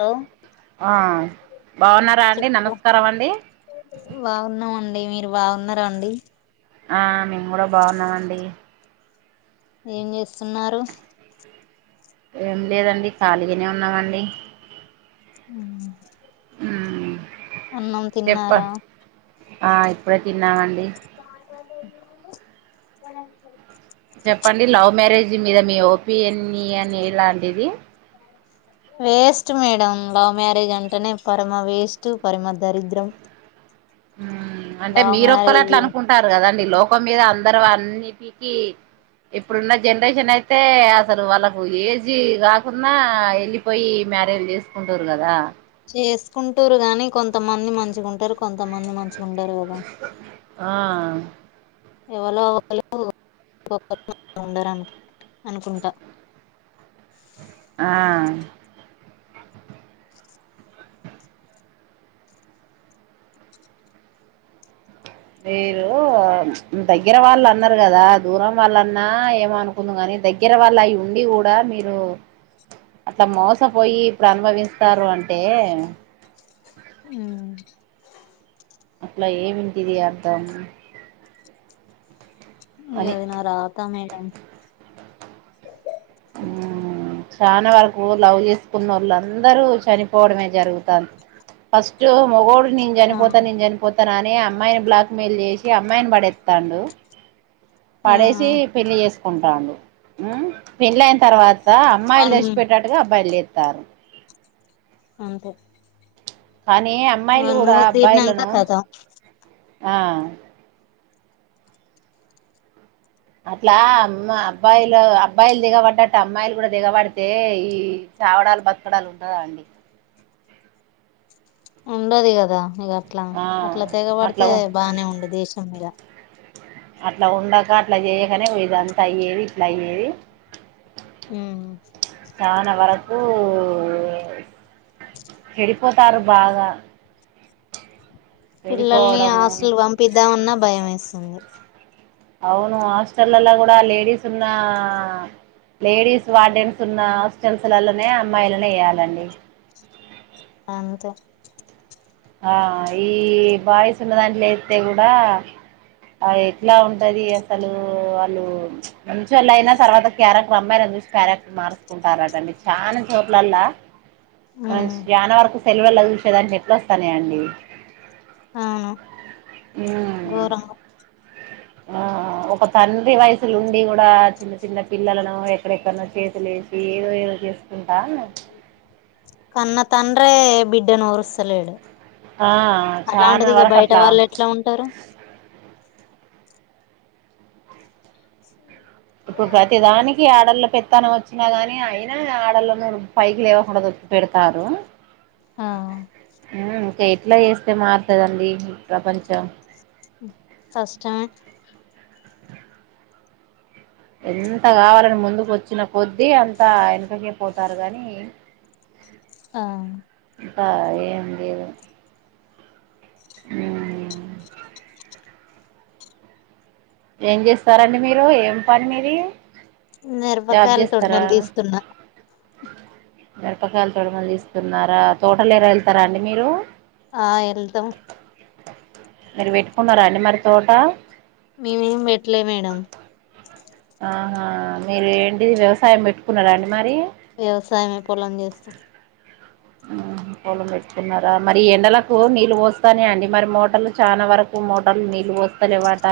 Hello ఆ బాగున్నారా అండి నమస్కారం అండి అడి మీరు బాగున్నారా అండి ఆ మేము కూడా బాగున్నాండి ఏం చేస్తున్నారు ఏం లేదండి ఖాళీగానే ఉన్నామండి మ్మ్ అన్నం చెప్ప తిన్నారా ఆ ఇప్పుడే తిన్నామండి నాడిన చెప్పండి లవ్ మ్యారేజ్ మీద మీ ఓపిఎన్ని అని ఎలాంటిది వేస్ట్ మేడం లవ్ మ్యారేజ్ అంటేనే పరమ వేస్ట్ పరమ దరిద్రం అంటే లవ్ మీరొక్కరు మ్యారేజ్ అట్లా అనుకుంటారు కదండి లోకం మీద అందర అన్నిటికీ ఇప్పుడున్న జనరేషన్ అయితే అసలు వాళ్ళకు ఏజ్ కాకుండా వెళ్ళిపోయి మ్యరేజ చేసుకుంటారు కదా చేసుకుంటూరు గాని కొంతమంది మంచిగా ఉంటారు కొంతమంది మంచిగా ఉండారు కదా ఆ ఎవలో ఒక్కలు ఒక్క ఉండ అనుకుంటా ఆ మీరు దగ్గర వాళ్ళు అన్నారు కదా దూరం వాళ్ళన్నా ఏమనుకుంది కాని దగ్గర వాళ్ళ అవి ఉండి కూడా మీరు అట్లా మోసపోయి ఇప్పుడు అనుభవిస్తారు అంట మ్మ్ అట్లా ఏ వింటదిర్తము మీ అదనా రాతా మేడం ఆ చాలా వరకు లవ్ చేసుకున్న వాళ్ళు అందరూ చనిపోవడమే జరుగుతంది ఫస్ట్ మగోడు నేను ఆ చనిపోతాను నేను చనిపోతాన అని అమ్మాయిని బ్లాక్ మెయిల్ చేసి అమ్మాయిని పడేస్తాండు ఆ పడేసి పెళ్లి చేసుకుంటాడు పెళ్ళి అయిన తర్వాత అమ్మాయిలు వాని లేచి పెట్టేట్టుగా అబ్బాయిలుస్తారు అంతే కానీ అమ్మాయిలు వాని కూడా మూతి తీరినంక అబ్బాయిలను కథం ఆ అట్లా అమ్మ అబ్బాయిలు అబ్బాయిలు దిగబడ్డట్టు అమ్మాయిలు కూడా దిగబడితే ఈ చావడాలు బతకడాలు ఉంటదా అండి ఉండది కదా ఇక అట్లా ఆ అట్లా అట్లా తెగబడితే బానే ఉండదు దేశం మీద అట్లా ఉండక అట్లా చేయకనే పోది అంతా అయ్యేది ఇట్లా అయ్యేది మ్మ్ చాలా వరకు చెడిపోతారు బాగా పిల్లల్ని చెడిపోవడము హాస్టల్ కి పంపిద్దామన్నా భయం వేస్తుంది అవును హాస్టళ్లలో కూడా లేడీస్ ఉన్నా లేడీస్ వార్డెన్స్ ఉన్న హాస్టల్స్లలోనే అమ్మాయిలననీ వేయాలండి అంతే ఆ ఈ బాయ్స్ ఉన్న దాంట్లో ఎత్తే కూడా ఆ ఎట్లా ఉంటది అసలు వాళ్ళు మంచి వాళ్ళు అయినా తర్వాత క్యారెక్టర్ అమ్మాయి లను చూసి క్యారెక్టర్ మార్చుకుంటారటండి చాలా చోట్లలా మనం ఉమ్ చానా వరకు సెల్వలో చూసే దాంట్లో ఎట్ల వస్తాన్నాయాండి అవును ఘోరంగా ఆ ఒక తండ్రి వయసులుండి కూడా చిన్న చిన్న పిల్లలను ఎక్కడెక్కడనో చేతులేసి ఏదో చేసుకుంటా ఉన్నార్ కన్న తండ్రే బిడ్డను ఓర్స్తలేడు ఆ చానా అలాంటిది ఇగ వరకు బయట అట్లా వాళ్ళు ఎట్లా ఉంటారు ఇప్పుడు ప్రతి దానికి ఆడళ్ళ పెత్తనం వచ్చినా గాని అయినా ఆడల్లో పైకి లేవకుండా తొక్కి పెడతారు ఆ మ్ ఇంకా ఎట్లా చేస్తే మారుతదండి ఈ ప్రపంచం కష్టమే ఎంత కావాలని ముందుకు వచ్చిన కొద్దీ అంతా వెనకకే పోతారు గాని ఆ ఇంక ఏం లేదు మ్ ఏం చేస్తారండి మీరు ఏం పని మీది నేర్పకాయలు తొండలు తీస్తున్నా మిరపకాయలు తొడిమలు తీస్తున్నారా తోటలు ఎర వెళ్తారా అండి మీరు ఆ ఎల్తమ్ మరి పెట్టుకున్నారా అండి మరి తోట మేమేం పెట్టలే మేడం ఆహా మీరేంటి వ్యవసాయం పెట్టుకున్నారా అండి మరి వ్యవసాయమే పొలం చేస్తాం మ్ పొలం పెట్టుకున్నారా మరి ఎండలకు నీళ్ళు పోస్ స్తానే అండి మరి మోటార్లు చాలా వరకు మోటార్లు నీళ్ళు పోస్తాలేవాట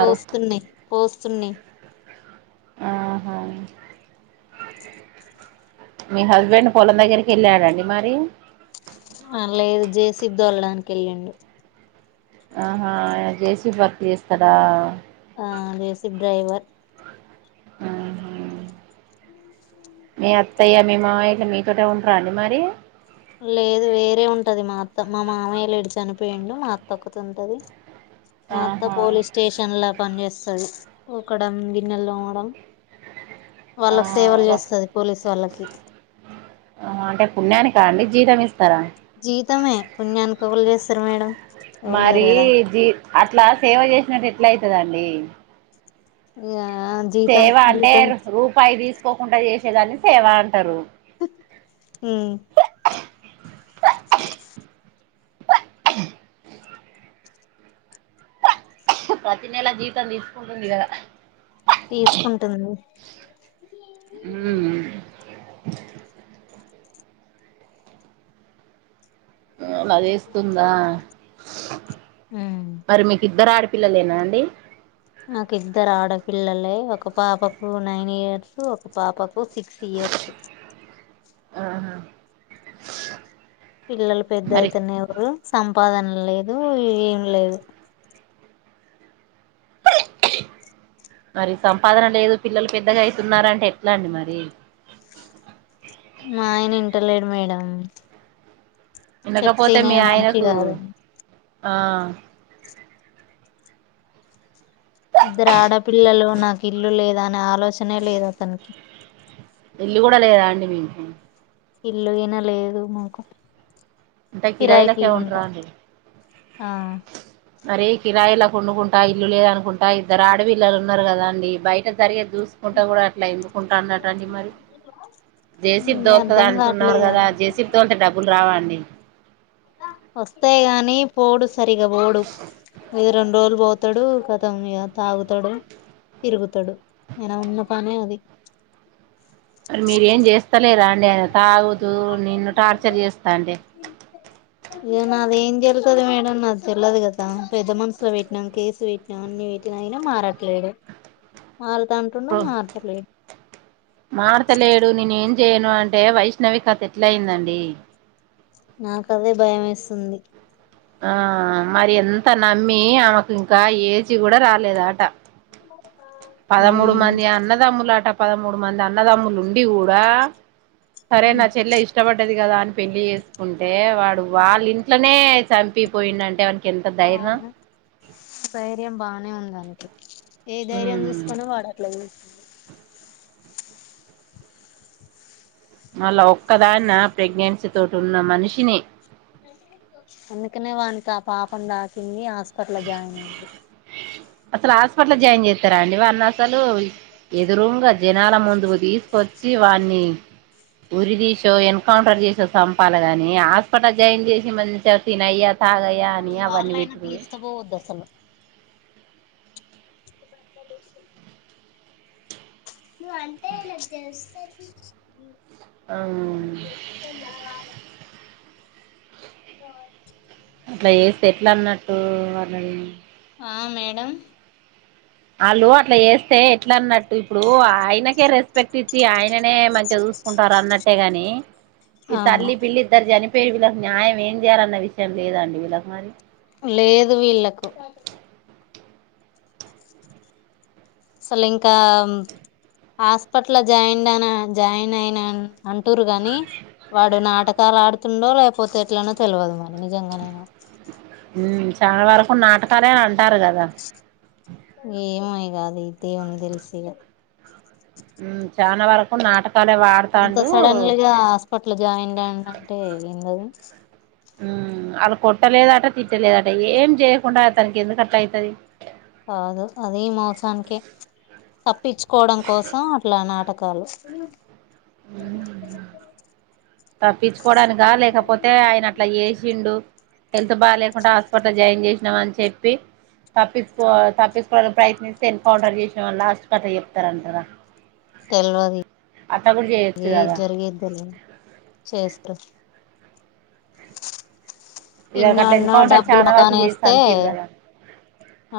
పోస్తున్నాయ్ పోస్తున్నాయ్ ఆహా మీ హస్బెండ్ పొలం దగ్గరికి వెళ్ళాడండి మరి ఆ లేదు జేసిపి తోలడానికి వెళ్లిండు ఆహా జేసీపి వర్క్ చేస్తాడా ఆ జేసిప్ డ్రైవర్ ఉమ్ హు మీ అత్తయ్య మీ మామయ్య మీతోటే ఉంటారా అండి మరి లేదు వేరే ఉంటది మా అత్త మా మామయ్య లేడు చనిపోయిండు మా అత్త ఒకతే ఉంటది మా అత్త ఆహా పోలీస్ స్టేషన్ ల పని చేస్తాది ఉకడం గిన్నెలు తోమాడం ఆ వాళ్ళకి ఆ అంటే పుణ్యానికా అండి జీతమిస్తారా జీతమే పుణ్యాని కి ఎవలు చేస్తారు మేడం ఎవలు మరి చేయరు కదా జీ అట్లా సేవ చేసినట్టు ఎట్లా అయితదండి ఇగ జీతం సేవ అంటే జీతం రూపాయి, తీసుకోకుంట చేసేదాన్ని సేవ అంటరు. ఉ ప్రతి నెలా జీతం తీసుకుంటుంది. గదా తీసుకుంటదన్డి. [unintelligible] నాదేస్తుందా, ఉమ్ మరి మీకు ఇద్దరు ఆడిపి పిల్లలేనా అండి నాకు ఇద్దరు ఆడపిల్లలే, ఒక పాపకు నైన్ ఇయర్స్ ఒక పాపకు సిక్స్ ఇయర్స్, ఇయర్స్ ఆహా పిల్లలు పెద్ద మరి అయితనేఊర్రు, సంపాదన లేదు ఏం లేదు [unintelligible] మరి సంపాదన లేదు పిల్లలు పెద్దగా అయితున్నారంటే, ఎట్లా అండి మరి మా ఆయన ఇంటలేడు మేడం ఇనకపోతే చెప్తేనే మీ మనిషి ఆయనకు కాదు ఆ ఇద్దరు ఆడపిల్లలు నాకు ఇల్లు లేదా అనే ఆలోచనే లేదు అతనికి ఇల్లు గూడా లేదా అండి మీకు ఇల్లుగినా లేదు మకు టె కిరాయిలకె ఉంటరా అండి, ఆ మరీ కిరాయిలా కొండుకుంటా ఇల్లు లేద అనుకుంటా, ఇద్దరు ఆడపిల్లలు ఉన్నారు కదా అండి బయట జరిగేది, చూసుకుంట గూడా అట్లా ఎందుుకుంటా అన్నట్టు అండి మరి, జేసీపీ ఇగ దోల్తా దా అర్ధం అంటున్నారు, కావట్లేదు కదా ఆయనకి జేసిపి తోళ్తే డబ్బులు రావ అండి, వస్తేయి గాని పోడు సరిగా పోడు ఇ రెండు రోజులు పోతడు కతం ఇక తాగుతడు, తిరుగుతడు, అయినా ఉన్న పన్నే అది మరి మీరేం చేస్తలేర అండి ఆయనకు తాగుతూ నిన్ను టార్చర్ చేస్తాంటే, ఇ నాద ఏం జెల్లుతది, మేడం నాది జెల్లేదు కదా పెద్ద మనుసులో పెట్టినాం కేసు పెట్టినాం అన్ని పెట్టి అయినా మాారట్లేడు, అబ్బో మార్తలేడు నిను ఏం చేయను అంటే వైష్ణవి కత ఎట్లా అయిందండి. నాకదే భయ వేస్తుంది. ఆ మరి ఎంత నమ్మి ఆమెకు ఇంకా ఏజీ కూడా రాలేద ఆట పదమూడు ఉమ్ మంది అన్నదమ్ములట, పదమూడు మంది అన్నదమ్ములు ఉండి గూడా, సరే నా చెల్లె ఇష్టపడ్డది గదా అని పెళ్లి చేసుకుంటే వాడు వాళ్ళ ఇంట్లోనే చంపిపోయిండ అంటే అన్న అవును ధైర్యం బానే ఉందళ్ళకి ఏ ధైర్యం చూసుకోనో వాడట్ల జేసిండు మళ్ళా ఒక్కదాన్న ప్రెగ్నెన్సీ తోటి ఉన్న మనిషిని అందుకనే వానికి ఆ పాపం దాకింది హాస్పిటల్ జాయిన్ అఇంది అసలు హాస్పిటల్ జాయిన్ చేస్తారా అండి వావన్న అసలు ఎదురు జనాల ముందు తీసుకొచ్చ చ్చివాన్ని ఉరి తీసో ఎన్కౌంటర్ జేసో సంపాల గాని హాస్పిటల్ జాయిన్ చేసి మంచిగ తినయ్యా తాగయ్యా అని అవును అవన్నీ వాళ్ళయినా పెట్టుడు తీసుకపోవద్దు అసలు ను అం తే గ నాక్ తెల్స్ అఉమ్ వాచ్ అట్లా జేస్తే ఎట్లా అన్నట్టు వాళ్ళని ఆ మేడం వాళ్ళు అట్లా చేస్తే ఎట్లా అన్నట్టు ఇప్పుడు ఆయనకే రెస్పెక్ట్ ఇచ్చి ఆయననే మంచిగా చూసుకుంటారు అన్నట్టేగాని ఈ అవును తల్లి పిల్లి ఇద్దరు జని పేరు వీళ్ళకి న్యాయం ఏం చేయాలన్న విషయం లేదండి వీళ్ళకి మరి లేదు వీళ్ళలకు అసలు ఇంకా హాస్పిటల్ ల జాయిన్ అనా జాయిన్ అయిన అంటుర్రు గాని వాడు నాటకాలు ఆడుతుండో లేకపోతే ఎట్లనో తెలియదు మరి నిజంగా నేనో చాలా వరకు నాటకాలేంట ఏమో ఇగ అది దేవునికి తెలిసి చానా వరకు నా అంత సడన్ గా హాస్పిటల్ ల జాయిన్ అంటే ఏందిది అల్లూ కొట్టలేదట తిట్టలేదట ఏం చేయకుండా అ తననికి ఎందుకట్లా అయితది కాదు అది మోసానికే తప్పించుకోవడం కోసం అట్లా నాటకాలు తప్పించుకోడానిగా లేకపోతే ఆయన అట్లా చేసిండు హెల్త్ బాగా లేకుండా హాస్పిటల్ లా జాయిన్ చేసినాం అని చెప్పి తప్పించుకో తప్పించకోడానికి ప్రయత్నిస్తే ఎన్ కౌంటర్ చేసామని లాస్ట్ కట్టా చెప్తారంటారా అట్లా కూడా చేయొచ్చు తెలియదు కదా జరిగేది తెలియదు చేస్త ఇదివరకు ఇన్నో అట్లా అన్నో ఎన్కౌంటర్ డబ్బులు చాలా వరకు మోకాన చేసి వేస్తే చంపిరు కదా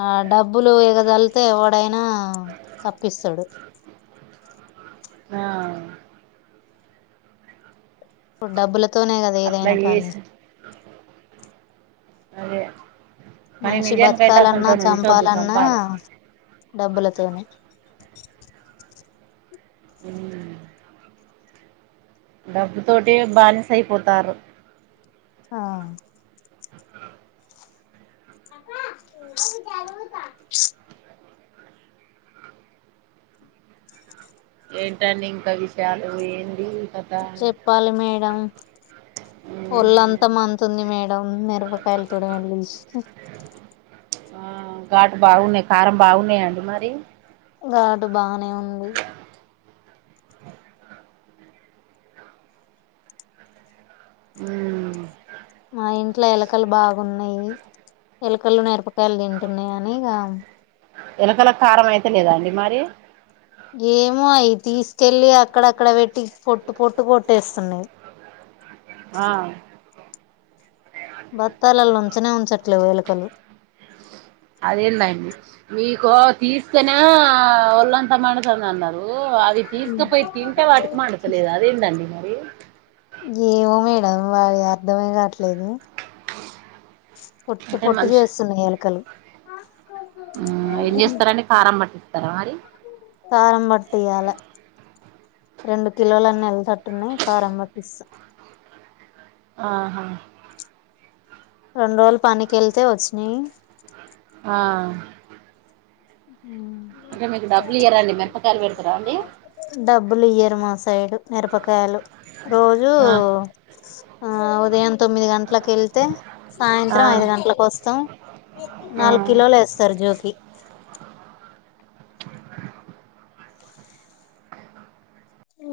ఆ డబ్బులు ఎగజలితే వాడైనా తప్పిస్తాడు ఆ ఇప్పుడు డబ్బులతోనే కదా అట్లా ఏదైనా పని చేసి అదే కానీ మనిషి నిజానికైతే బతకాలన్నా అసంటోని ఉంచొద్దు చంపాలన్నా చంపాలి డబ్బులతోనే అ డబ్బు తోటి బానిసై అయిపోతారు. ఆ [inaudible] ఏంటండి ఇంకా విషయాలు ఏంటి చెప్పాలి మేడం ఒళ్ళంతా మండుతుంది మేడం మిరపకాయల తొడిమెలు తీసి ఆ ఘాటు బాగున్నాయి కారం బాగున్నాయండి మరి ఘాట్ బానే ఉంది ఆ మా ఇంట్లో ఎలకలు బాగున్నాయి ఎలకలు నేర్ప కాయలు తింటున్నాయి అనిగా ఎలకల కారం అయితే లేదాండి మరి ఏమో అయి తీసుకెళ్ళలి అక్కడక్కడ పెట్టి పొట్టు పొట్టు కొట్టేస్తున్నాయి ఆ బత్తాలల్లోంచనే ఉంచట్లే వేలుకలు తీసుకనే ఒళ్ళంతా మండుతుంద అన్నారు అవి తీసుకుపోయి తింటే వాటికి మండతలేదు అదేంటండి మరి ఏమో మేడం అది అర్థమయ కాట్లే దు పొట్టు అంటే పొట్టు మనిషి చేస్తున్నాయి ఏలకలు ఏం చేస్తారండి కారం పట్టిస్తారా మరి కారం బట్టియాలే రెండు కిలోలన్నీ వెళ్లేటట్టున్నాయి కారం పట్టిస్తా ఆహా రెండు రోజులు పనికి వెళ్తే వచ్చినాయి ఆ అంటే మీకు డబ్బులు ఇయ్యరాండి మేరపకాయలు పెడుతారా అండి డబ్బులు ఇయ్యరు మా సైడు మిరపకాయలు రోజూ ఆ ఆ ఉదయం తొమ్మిది గంటలకి వెళ్తే ఆ సాయంత్రం ఐదు గంటల కోస్తం నాలుగు ఆ కిలోలు వేస్తారు జోకి